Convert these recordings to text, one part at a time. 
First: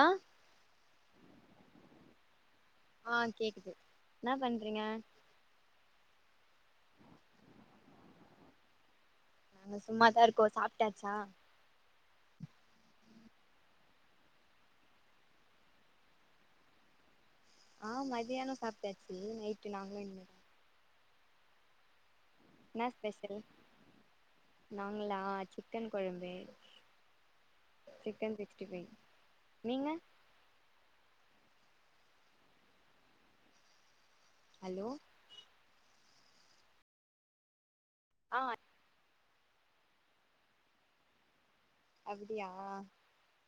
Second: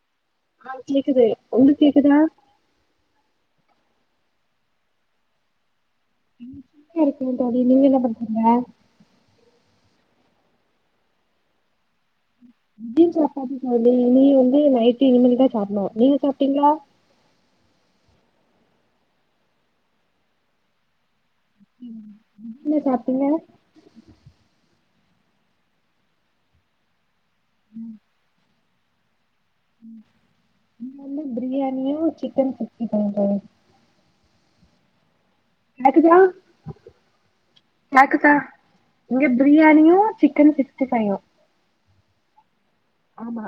ஆ ஆ கேக்குது உங்ளுக் கேக்குதா ஆ கேக்குது என்ன பண்றீங்க ம் வீட்ல இருக்கே தோழி நீங்க என்ன பண்றீங்க நாங்க சும்மாதா இருக்கோ சாப்ட்டாச்சா மதியோ சாப்ட்டாச்சு தோழி இனி வந்து நைட் இனிமேல் தா சாப்புட்னு நீங்க சாப்ட்டீங்களா ஆ மதியானோ சாப்டாச்சு நைட்டு நாங்களு இனிமே தா ம் ம் என்ன ஸ்பெஷல் நாங்களா சிக்கன் கொழம்பு சிக்கன் சிக்ஸ்டி ஃபை நீங்க இங்க வந்து பிரியாணியு சிக்கன் சிக்ஸ்டி ஃபையு தோழி ஹலோ கேக்குதா கேக்குதா ஆ இங்க பிரியாணியு சிக்கன் சிக்ஸ்டி ஃபையு அப்டியா ஆமா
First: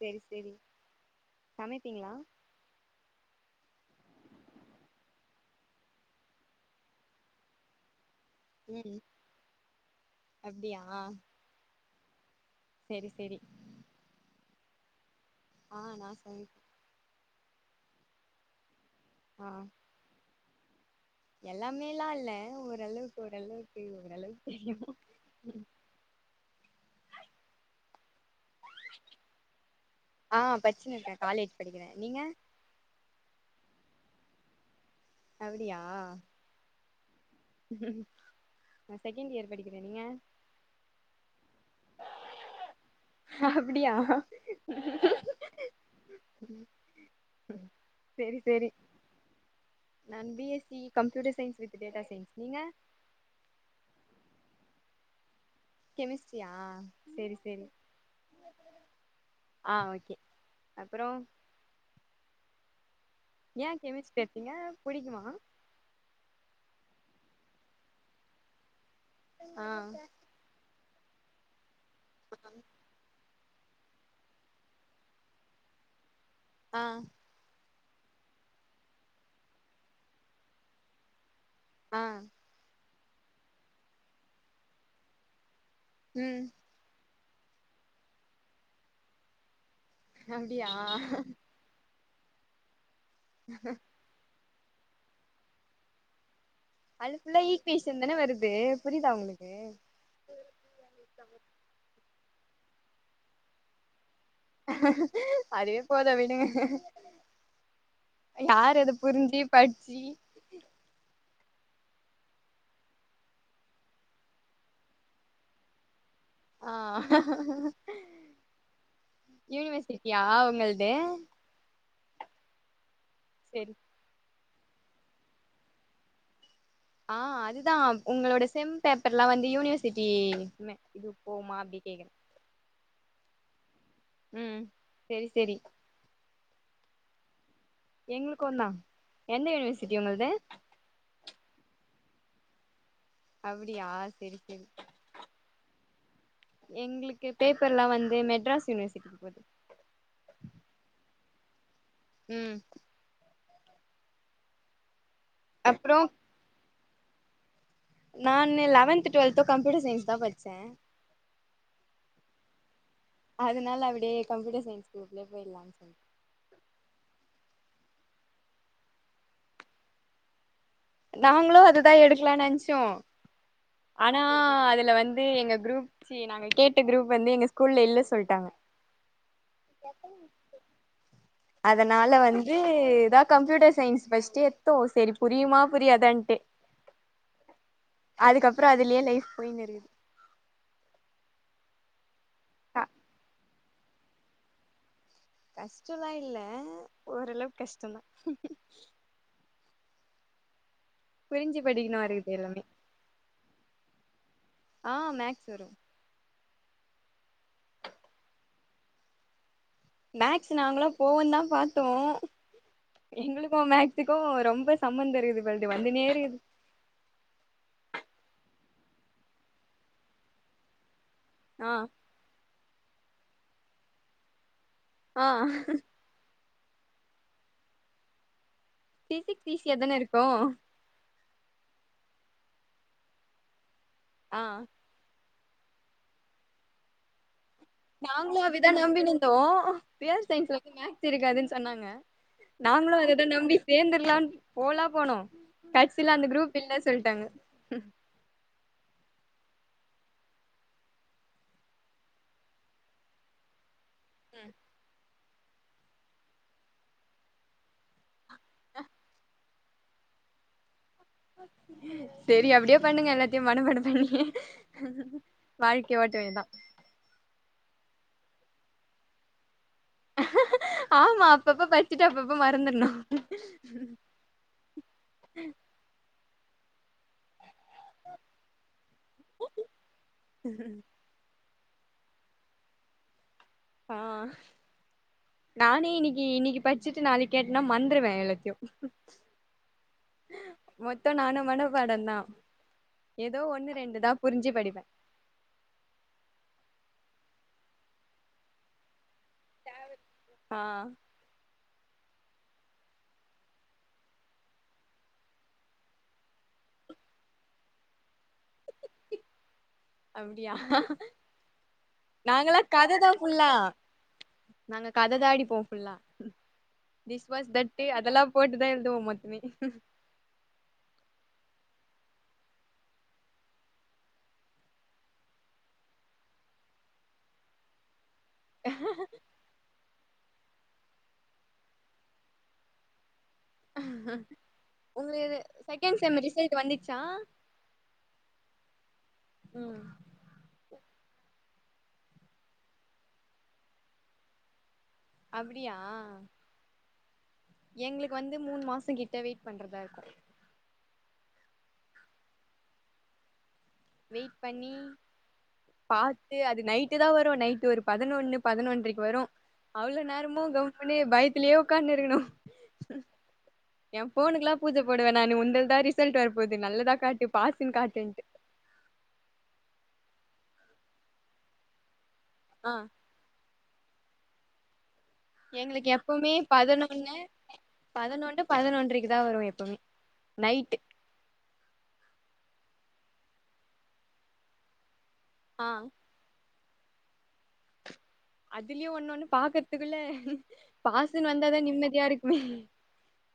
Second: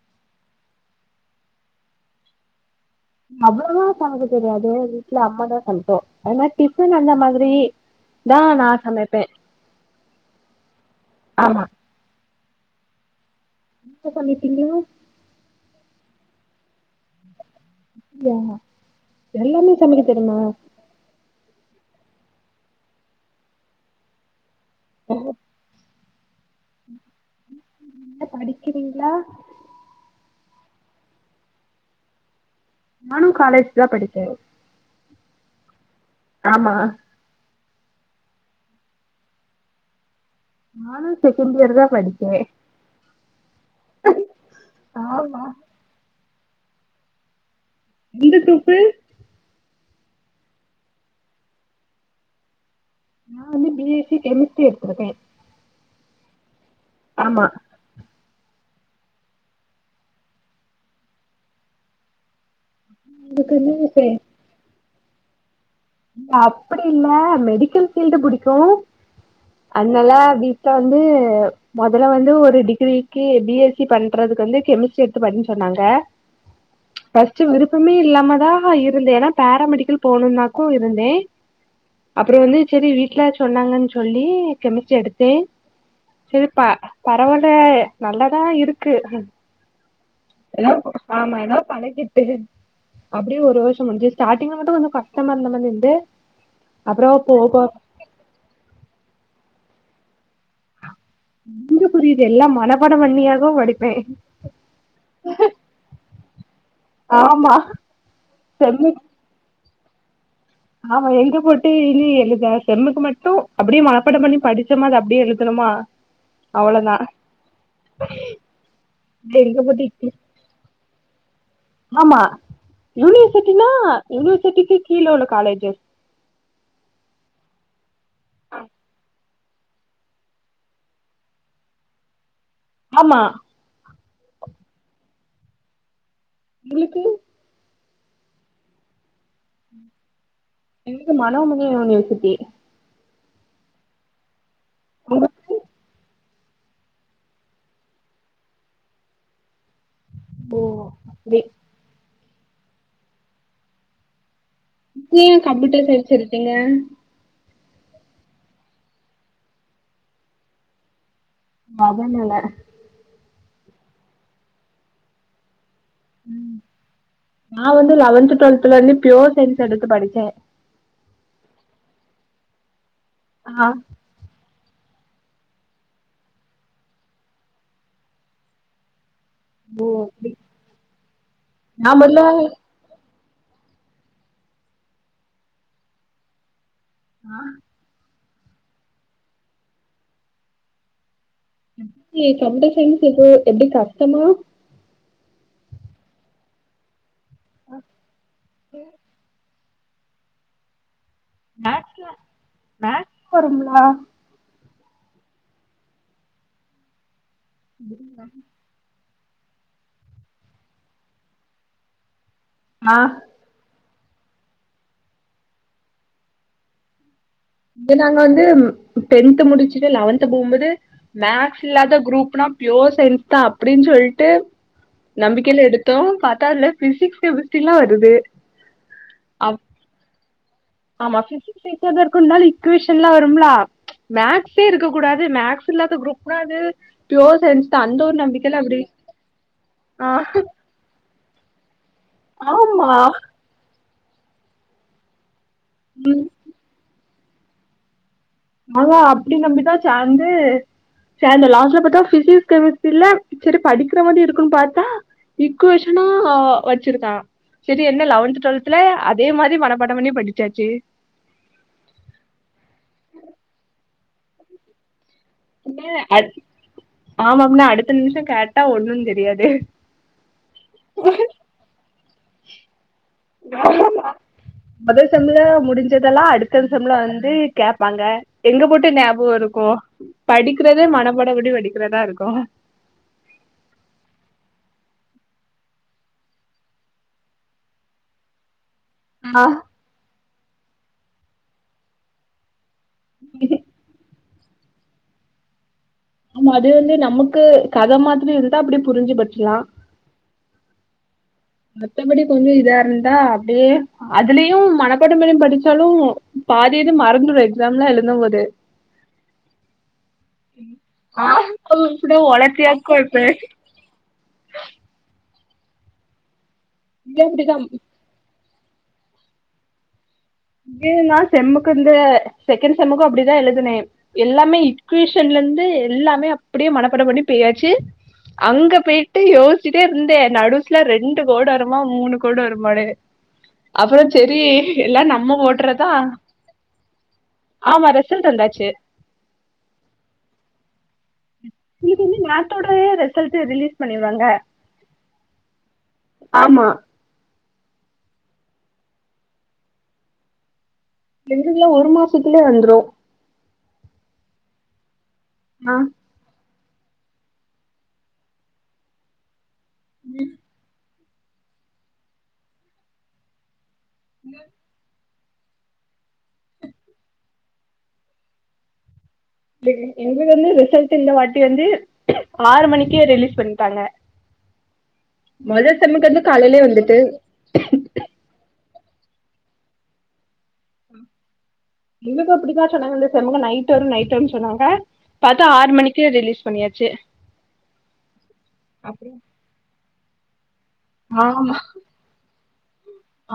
சேரி சேரி சமைப்பீங்ளா அவ்ளோவா சமைக்க தெரியாது வீட்ல அம்மா தா சமைக்கு ஆனா டிஃபன் அந்த மாதிரி தான் நா ம் சமைப்பேன் அப்டியா ஆமா செரி செரி பன்னிருக்கீங்க ஆ நா சமைப் எல்லாமே சமைக்க தெரியுமா எல்லாமேல்லாம் இல்ல ஓரளவுக்கு ஓரளவுக்கு ஓரளவுக்கு தெரியும் ஓ ம் என்ன படிக்கிறீங்ளா ஆ படிச்சினு இருக்கேன் காலேஜ் படிக்கிறேன் நீங்க நானும் காலேஜ் தா படிச்ச அப்டியா ஆமா நான் செகண்ட் இயர் படிக்கிறேன் நீங்க நானும் செகண்ட் இயர் தான் படிக்க அப்டியா ஆமா இந்த செரி செரி குரூப்பு நான் B S C computer science with data science நீங்க நா வந்து பி எஸ் சி கெமிஸ்ட்ரி எடுத்துருக்கேன் கெமிஸ்ட்ரியா செரி ஆமா செரி ஆ ஓகே அப்புறோ எனக்கு வந்து ஏன் சரி, கெமிஸ்ட்ரி எடுத்தீங்க புடிக்குமா அப்படி இல்ல மெடிக்கல் ஃபீல்டு புடிக்கும் ஆ அதனால வீ வீட்ல வந்து மொதல்ல வந்து ஒரு டிகிரி க்கு பி எஸ் சி பண்றதுக்கு வந்து கெமிஸ்ட்ரி எடுத்து பண்ணு சொன்னாங்க ஆ ஃபர்ஸ்ட் விருப்பமே இல்லாம தா இருந்தேன் ஏன்னா பராமெடிக்கல் போணும்னாக்கும் இருந்தேன் ஆ அப்புறோ வந்து செரி வீட்ல சொன்னாங்கன்னு சொல்லி கெமிஸ்ட்ரி எடுத்தேன் ம் செரி ப பரவாயில நல்லதா இருக்கு எல்லா அப்டியா ஆமா எல்லா பழக்கி ட்டு அப்படியே ஒரு வருஷம் முடிஞ்சு ஸ்டார்ட்டிங்ல மட்டும் கொஞ்சோ கஸ்டமா இருந்த மாரி இருந்து அப்றோ அது ஃபுல்லா போக போக ஈக்வேஷன் தான வருது புரியுதா உங்களுக்கு எங்க புரியுது எல்லாம் மனப்பாடம் பண்ணியாக்கு படிப்பேன் அதுவே போதும் விடுங்க ஆமா யார் செம்மு அத புரிஞ்சு படிச்சி ஆமா எங்க போட்டு இனி எழுத செம்முக்கு மட்டும் அப்படியே மனப்பாடம் பண்ணி படிச்சமா அத அப்படியே எழுதனமா ஆ எங்க போட்டு இக்கு- யூனிவர்சிட்டியா உங்கள் து ஆமா செரி யூனிவர்சிட்டினா யூனிவர்சிட்டிக்கு கீழ உள்ள காலேஜு ஆ அதுதான் உங்களோட செம் பேப்பர்ல்லாம் வந்து யூனிவர்சிட்டி மே இது போவுமா அப்டி கேக்குறேன் ஆமா உம் செரி செரி உங்களுக்கு எங்களுக்கு தா எந்த யூனிவர்சிட்டி உங்கள்து எங்கள்க்கு மணோமணி யூனிவர்சிட்டி அப்டியா செரி செரி உங்கள்க்கு எங்களுக்கு பேப்பர் லா வந்து மெட்ராஸ் யூனிவர்சிட்டிக்கு போது ஓ ம் இப்ப ஏ கம்ப்யூட்டர் அப்றோ சய்ன்ஸ் எடுத்தீங்க நான்னு லவன்த் ட்வெல்த்து கம்ப்யூட்டர் சய்ன்ஸ் தா பட்ச்சே அதனால அதுனால அப்டியே கம்ப்யூட்டர் சய்ன்ஸ் குரூப்லே போய்ட்லானு சொல்ட் ம் நா வந்து லவன்த் ட்வெல்த்ல இர்ந்தே பியோர் சய்ன்ஸ் எடுத்து படுச்சே நாங்களு அதுதா எடுக்கலான் நென்ச்சோ ஆ ஆனா அதுல வந்து எங்க குரூப் சி நாங்க கேட்ட குரூப் வந்து எங்க ஸ்கூல்ல இல்ல சொல்ட்டாங்க ஓ அப்டி நா அதனால மொதல்ல வந்து து தா கம்ப்யூட்டர் சய்ன்ஸ் ஃபஸ்ட்டு எட்த்தோ செரி புரியுமா புரியாதான்ட்டு ஆ அதுக்கப்றோ அதுலயே லைஃப் போய்னு இர்க்குது ஃபஸ்ட்டு கம்புட்டர் க சய்ன்ஸ் இப்போ எப்டி கஷ்டமா கஷ்டோலா இல்ல ஓரளவுக் கஷ்டோ தா புரிஞ்சு படிக்கணு மேக்ஸ் அதுல் இர்க்க எல்லாமே மேக்ஸ் வரும்லா ஆ மேக்ஸ் வரு [inaudible] மேக்ஸ் நாங்களு போவோ தா பாத்தோ ஆ எங்ளுக்கு மேக்ஸ் ஸுக்கு ரொம்ப சம்மந்தொ இர்க்குது பல்து வந்துனேர்க்குத் இது நாங்க வந்து டென்த்து முடுச்சுட்டு லவன்த் போகும்போது மேக்ஸ் ஆ இல்லாத குரூப்னா ப்யோர் சயின்ஸ் தா அப்டின்னு சொல்ட்டு ஆ நம்பிக்கைல எடுத்தோ பாத்தா அதுல பிசிக்ஸ் கெமிஸ்ட்ரி ல்லா வருது பிசிக்ஸ் அப்- ஈசியாதான இருக்கு ஆமா பிசிக்ஸ் ஈசியாதா இருக்கு இருந்தாலு இக்வேஷன்லா வரும்லா ஆ மேக்ஸே இருக்க கூடாது மேக்ஸ் இல்லாத குரூப்னா அது ப்யோர் சய்ன்ஸ் நாங்ளு அபிதா நம்பினுர்ந்தோ ஆ ப்யொர் சயின்ஸ்ல மேக்ஸ் இருக்காதுன் சொன்னாங்க ஆமா நாங்களு அத நம்பி சேர்ந்துர்லான் போலா போனோ கட்சில அந்த குரூப் இல்ல சொல்ட்டாங்க ஆ அப்டி நம்பிதா சேந்து சேந்த லாஸ்ட்ல பாத்தா பிசிக்ஸ் கெமிஸ்ட்ரில செரி படிக்குற மாரி இருக்குன் பாத்தா இக்குவேஷன் ஆ வச்சுருக்கா செரி என்ன லவன்த் ட்வெல்த்ல அதே மாரி மனப்பாடொ பண்ணி படுச்சாச்சு செரி அப்டியே பண்ணுங்க எல்லாத்தையு மனபாடம் பண்ணி வாழ்க்கைய ஓட்ட வேண்டிதா ஆமா ப்னா அடுத்த நிமிஷொ கேட்டா ஒண்ணுன்னு தெரியாது ஆமா அப்பப்ப பட்ச்சிட்டு அப்பப்ப மறந்துட்னு மொதல் செம்ல முடிஞ்சதெல்லா அடுத்த செம்ல வந்து கேப்பாங்க எங்க போட்டு ஞாபகொ இருக்கு படிக்றதே மனப்பாட படி படிக்றதா இருக்கு ஆ நானே இன்னைக்கி இன்னைக்கி பட்சிட்டு நாளைக் கேட்னா மந்திர்வே எல்லாத்யு ஆ மொத்தம் நானும் மனபாடம்தான் ஏதோ ஒண்ணு ரெண்டு தான் புரிஞ்சு படிப்பேன் ஆமா அது வந்து நமக்கு கத மாதிரி இருந்தா அப்படி புரிஞ்சு படிச்சுலாம் ஆ மத்தபடி கொஞ்ச இதா இருந்தா அப்படியே அதுலயும் மனப்பாடம் பண்ணி படிச்சாலும் பாதி இது மறந்துரும் எக்ஸாம்லாம் எழுந்தும் போது அப்படியா நாங்கல்லாம் ஒளத்தியாக்கு கத தான் இருப்பே ஃபுல்லா நாங்க கத தான் அடிப்போம் ஃபுல்லா இதே திஸ் வாஸ் அப்டிதா தட் அதெல்லாம் போட்டு தான் எழுதுவோம் மொத்தமே எழுதலாம் செம்முக்கு இந்த செகண்ட் செம்முக்கும் அப்படிதான் எழுதுனேன் எல்லாமே இக்யஷன்ல இருந்து எல்லாமே அப்படியே மனப்பாடம் பண்ணி போயாச்சு அங்க போய் யோசிச்சிட்டே இருந்தேன் நடுசல ரெண்டு கோடு வருமா மூணு கோடு வருமானு அப்புறம் செரி எல்லாம் நம் உங்களது ம்ம போட்டுறதா செகண்ட் செம் ரிசல்ட் வந்துச்சா ஆமா ரிசல்ட் வந்தாச்சு ம் இதுக்கு வந்து நேத்தோடய ரிசல்ட் ரிலீஸ் பண்ணிடுவாங்க அப்டியா ஆமா எங்களுக்கு வந்து மூணு மாசம் கிட்ட வெயிட் பண்றதா இருக்கும் எங்கல்லாம் ஒரு மாசத்துலயே வந்துரும் வெயிட் பண்ணி ஆ பாத்து அது நைட்டு தான் வரும் நைட்டு ஒரு பதினொன்னு பதினொன்ரைக்கு வரும் அவ்வளோ நேரமு கவ உனே பயத்தலயே உக்காந்து இருக்கணும் என் ஃபோனுக்குல்லாம் பூஜ போடுவேன் நானு உந்தல தான் ரிசல்ட் வர போது நல்லதா காட்டு பாசுன்னு காட்டுன்ட்டு எங்களுக்கு வந்து ரிசல்ட் இந்த வாட்டி வந்து ஆறு ஆ மணிக்கே ரிலீஸ் பண்ண டாங்க மொத எங்களுக்கு செம்க்கு வந்து எப்பவுமே காலேலயே வந்துட்டு பதினொன்னு பதினொன்னு பதினொன்றைக்கு தான் வரும் எப்பவுமே நைட்டு எங்களுக்கு இப்படித்தான் சொன்னாங்க இந்த செம்க்கு நைட் ஓட நைட் வரும்னு சொன்னாங்க பாத்தா ஆ ஆறு மணிக்கு ரிலீஸ் பண்ணியாச்சு அதுல்யு ஒன்னு ஒண்ணு பாக்கறதுக்குள்ள பாசல் வந்தாதான் நிம்மதியா இருக்குமே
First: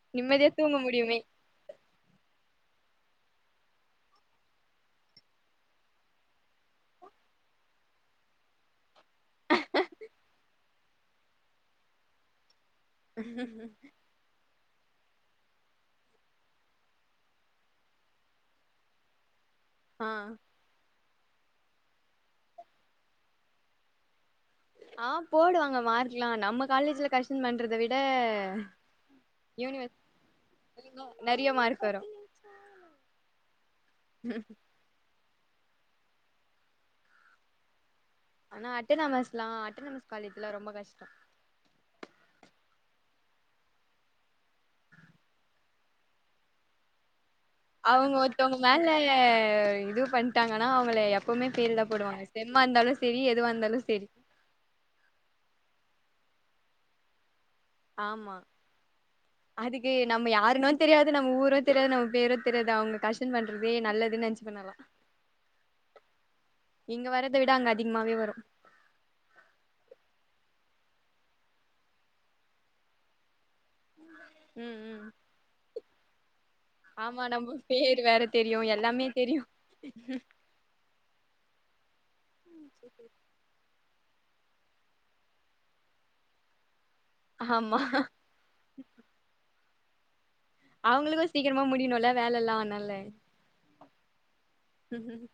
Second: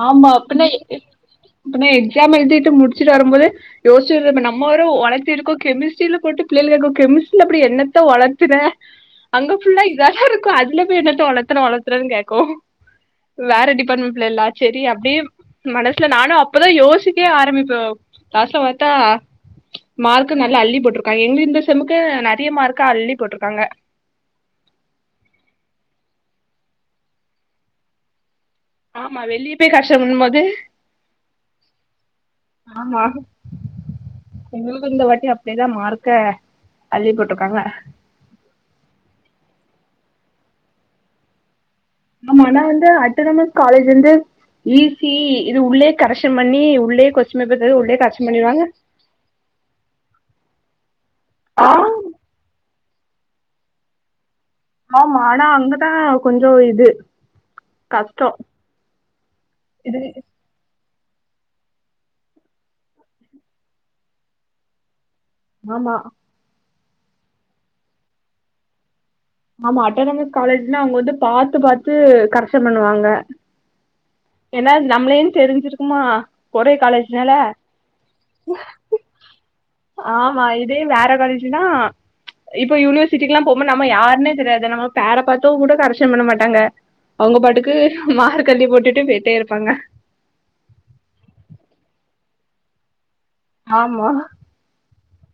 ஆமான நிம்மதியா பின்ன தூங்க முடியுமே பின்ன எக்ஸாம் எழுதிட்டு முடிச்சிட்டு வரும்போது யோசிச்ச நம்மரும் ஒலப்பிருக்கோ கெமிஸ்ட்ரில போட்டு பள்ளைகளுக்கு கெமிஸ்ட்ரியில அப்படி என்னத்த ஓலப்புற அங்க ஃபுல்லா இததா இருக்கும் அதுல போய் என்னத்த ஒளத்னா ஒளத்னான்னு கேக்கும் வேற டிபார்ட்மெண்ட் ப்ள்ள இல்ல சரி அப்படியே மனசுல நானும் அப்பதான் யோசிக்கவே ஆரம்பிப்பேன் லாஸ்ட்ல பாத்தா ஆ மார்க்க நல்ல அள்ளி போட்டிருக்கா எங்க இந்த செம்முக்கு நிறைய மார்க்கா அள்ளி போட்டிருக்காங்க ஆ போடுவாங்க மார்க்லாம் நம்ம காலேஜ்ல கர்ஷன் பண்றத விட ஆமா வெளிய போய் யூனிவர் கஷ்டப்படும் போது நிறைய மார்க் வரும் ஆமா ம் எங்களுக்கு இந்த வாட்டி அப்படிதான் மார்க்க அள்ளி போட்ருக்காங்க ஆனா அட்டநமஸ்லா அட்டநமஸ் காலேஜ்ல ரொம்ப கஷ்டம் ஆமா ஆனா வந்து அட்டனமஸ் காலேஜ் வந்து இ சி இது உள்ளே கரெக்க்ஷன் பண்ணி உள்ளே கொ அவங்க ஒருத்தவங்க மேல இது பண்ணிட்டாங்கன்னா அவங்கள எப்பவுமே ஆ பெய்ல் தா போடுவாங்க செம்மாருந்தாலு செரி எதுவாருந்தாலும் செரி மேம் ஆனா அங்கதா கொஞ்சோ இது கஷ்டோ ஆமா அதுக்கு இது நம்ம யாருன்னு தெரியாது நம்ம ஊரு தெரியாது நம்ம பேரோ தெரியாது அவங்க கர்ஷன் பண்றதே நல்லதுன்னு நெனச்சுப் நா எல்லா ஆமா இங்க வர்றத விட அங்க அதிகமாவே வரு ஆமா அட்டானமஸ் காலேஜ்ன்னா அவங்க வந்து பாத்து பாத்து கர்ஷன் பண்ணுவாங்க ஏன்னா ம் ம் நம்மளேனு தெரிஞ்சிருக்குமா ஒரே ஆமா காலேஜ்னால நம்ம பேர் வேற தெரியு எல்லாமே தெரியு ஆமா இ இதே வேற காலேஜ்ன்னா இப்போ யூனிவர்சிட்டிக்லா போம்போது நம்ம யார் ணே தெரியாது நம்ம பேர பாத்து கூட கரெக்ஷன் பண்ண மாட்டாங்க அவங்க பாட்டுக்கு ஆமா மார்க் அல்லி போட்டுட்டு போய்ட்டே இருப்பாங்க அவங்களுக்கு சீக்கிரமா முடியணுல்ல வேலெல்லா அதுனால ஆமா ம் ஹும்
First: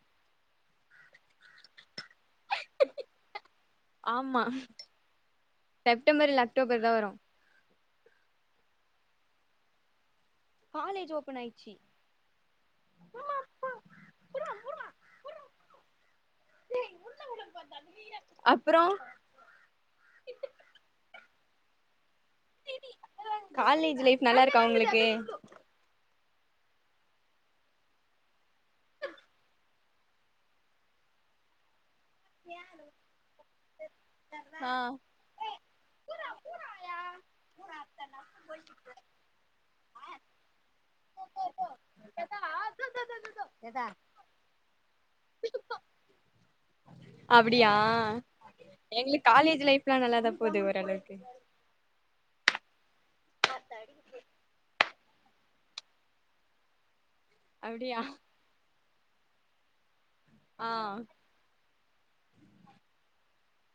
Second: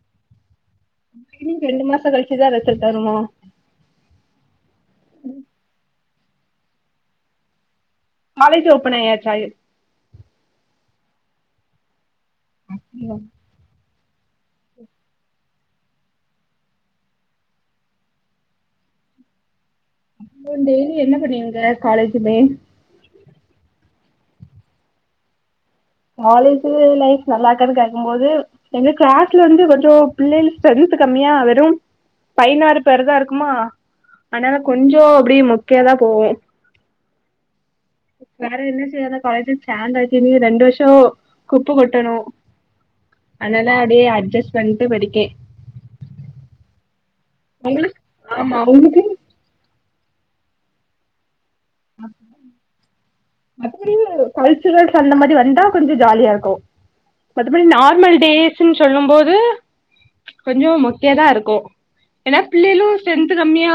ங்க ரெண்டு மாச கழிச்சுதா ரிசல்ட் வருமா ஆமா செப்டம்பர் இல்ல அக்டோபர் தா வரு காலேஜ் ஓபன் ஆயச்சா காலேஜ் ஓப்பன் ஆய்ச்சி [unintelligible] அப்புறோ அ டெய்லி என்ன பண்ணுவீங்க காலேஜுமே காலேஜ் லைப் நல்லா இருக்கா உங்களுக்கு காலேஜு லைப் நல்லா இருக்கான்னு கேட்கும்போது எங்க கிளாஸ்ல இருந்து வந்து கொஞ்சு பிள்ளைங்கு கொஞ்சு சர்வீசு கம்மியா வெரும் பையனாறு பேரு தா இருக்குமா ஆனால ஆ கொஞ்சு அப்படி மொக்கையாதா போவு வேற என்ன செய்த காலேஜ் சேந்தாச்சு இனி ரெண்டு வருஷோ டோ குப்ப கொட்டணு அதனால அப்படியே அட்ஜஸ் பண்ட்டு படிக்கே அப்டியா உங்களுக்கு ஆமா உங்களுக்கு எங்களுக்கு காலேஜ் லைப்லா நல்லாதா போது ஓரளவுக்கு மத்த படில்லா கல்சுரல்ஸ் அந்த மாரி வந்தா கொஞ்சு ஜாலியா இருக்கு மத்தப்பிடி அப்டியா நார்மல் டேஸ் சுனு சொல்லு போது ஆ கொஞ்சோ மொக்கயதா இருக்கு ஏன்னா பிள்ளைளு ஸ்ரேன்த் கம்மியா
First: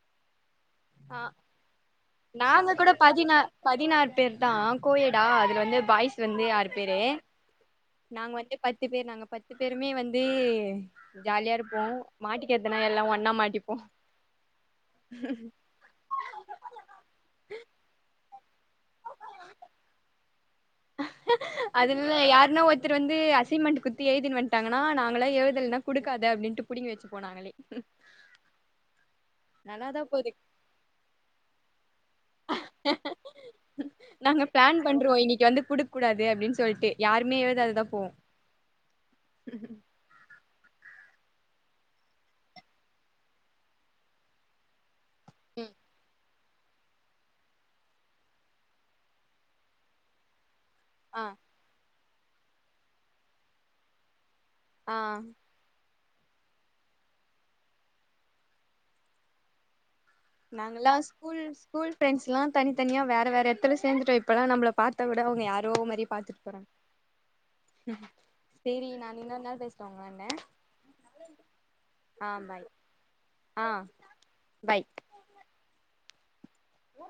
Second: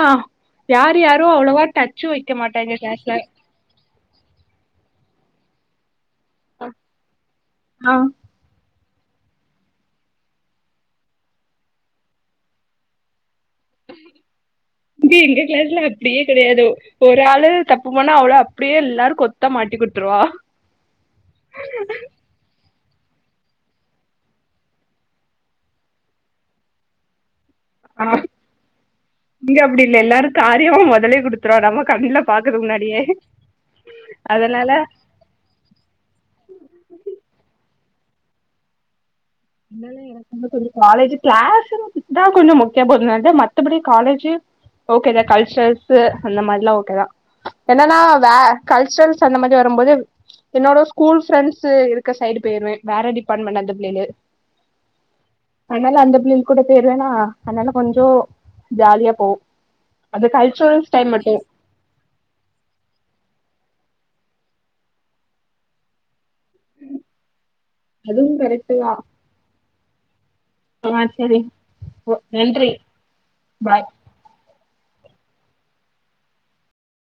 யாரு ஆ, யாரூ அவ்ளோவா டச்சு வைக்க நாங்க மாட்டாங்க கூட கிளாஸ்ல பதினா பதினார் பேர் தா கோயேடா அதல வந்து பாய்ஸ் வந்து ஆறு பேர்ரு ஆ நாங்க வந்து பத்து பேர் நாங்க பத்து பேருமே வந்து ஜாலியா இருப்போ மாட்டிகிறத்துனா எல்லா ஒன்னா மாட்டிப் ங்கே எங்க கிளாஸ்ல அப்டியே கெடையாது ஒரு ஆள் தப்பு பண்ணா அவ்ளோ அப் அப்டியே எல்லாரு கொத்தா மாட்டி குடுத்துருவா அதுல்ல யார்னா ஒர் தரு வந்து அசெமெண்டு குத்து எய்தினு வண்ட்டாங்கனா நாங்கள எழுதல்ன்னா குடுக்காத அப்டின்ட்டு புடுங்கி வச்ச போ நாங்களே ஆ இங்க அப்டி இல்ல நல்லாதா எல்லாரு போது காரியமா மொதலயே குடுத்துருவா நம்ம கண்ணுல பாக்குறது முன்னாடியே நாங்க அதனால பிளான் பண்றோ இன்னைக்கு வந்து குடுக்க கூடாது அப்டின்னு சொல்ட்டு யாருமே எழுதாது தா போவோம் ன்னால எனக்கு கொஞ்ச காலேஜ் கிளாஸ்ரூம் தா கொஞ்ச மொக்கயா போது நெனச்ச மத்தபடி காலேஜி ஓகேதா கல்ச்சரல்ஸு அந்த மாரிலா ஓகேதா என்னன்னா வ கல்ச்சரல்ஸ் அந்த மாரி வரும்போது என்னோட ஸ் ஸ்கூல் ஆ ஃரெண்ட்ஸ்ஸு இருக்க சைடு போய்ருவ வேற டிபார்ட்மெண்ட் அந்த பிள்ளையிலு ஆ அதனால அந்த பிள்ளைல் கூட பேருவணா அதனால கொஞ்சோ ஜாலியா போ அது கல்ச்சுரல்ஸ் டைம் மட்டும் ஃஸ்கூல் ஃப்ரெண்ட்ஸ்ல்லா தனி தனியா வேற வேற எடத்துல சேந்துட்டோ இப்பல்லா நம்மள பாத்தா கூட அவுங்க யாரோ மாரி பாத்துட்டு போறாங்க ம் அதுவும் கரெக்ட் சேரி தான் நானு இன்னொரு நாள் பேசுற உங்கலான்ட ஆ சேரி ஓ நன்றி ஆ பாய் பாய்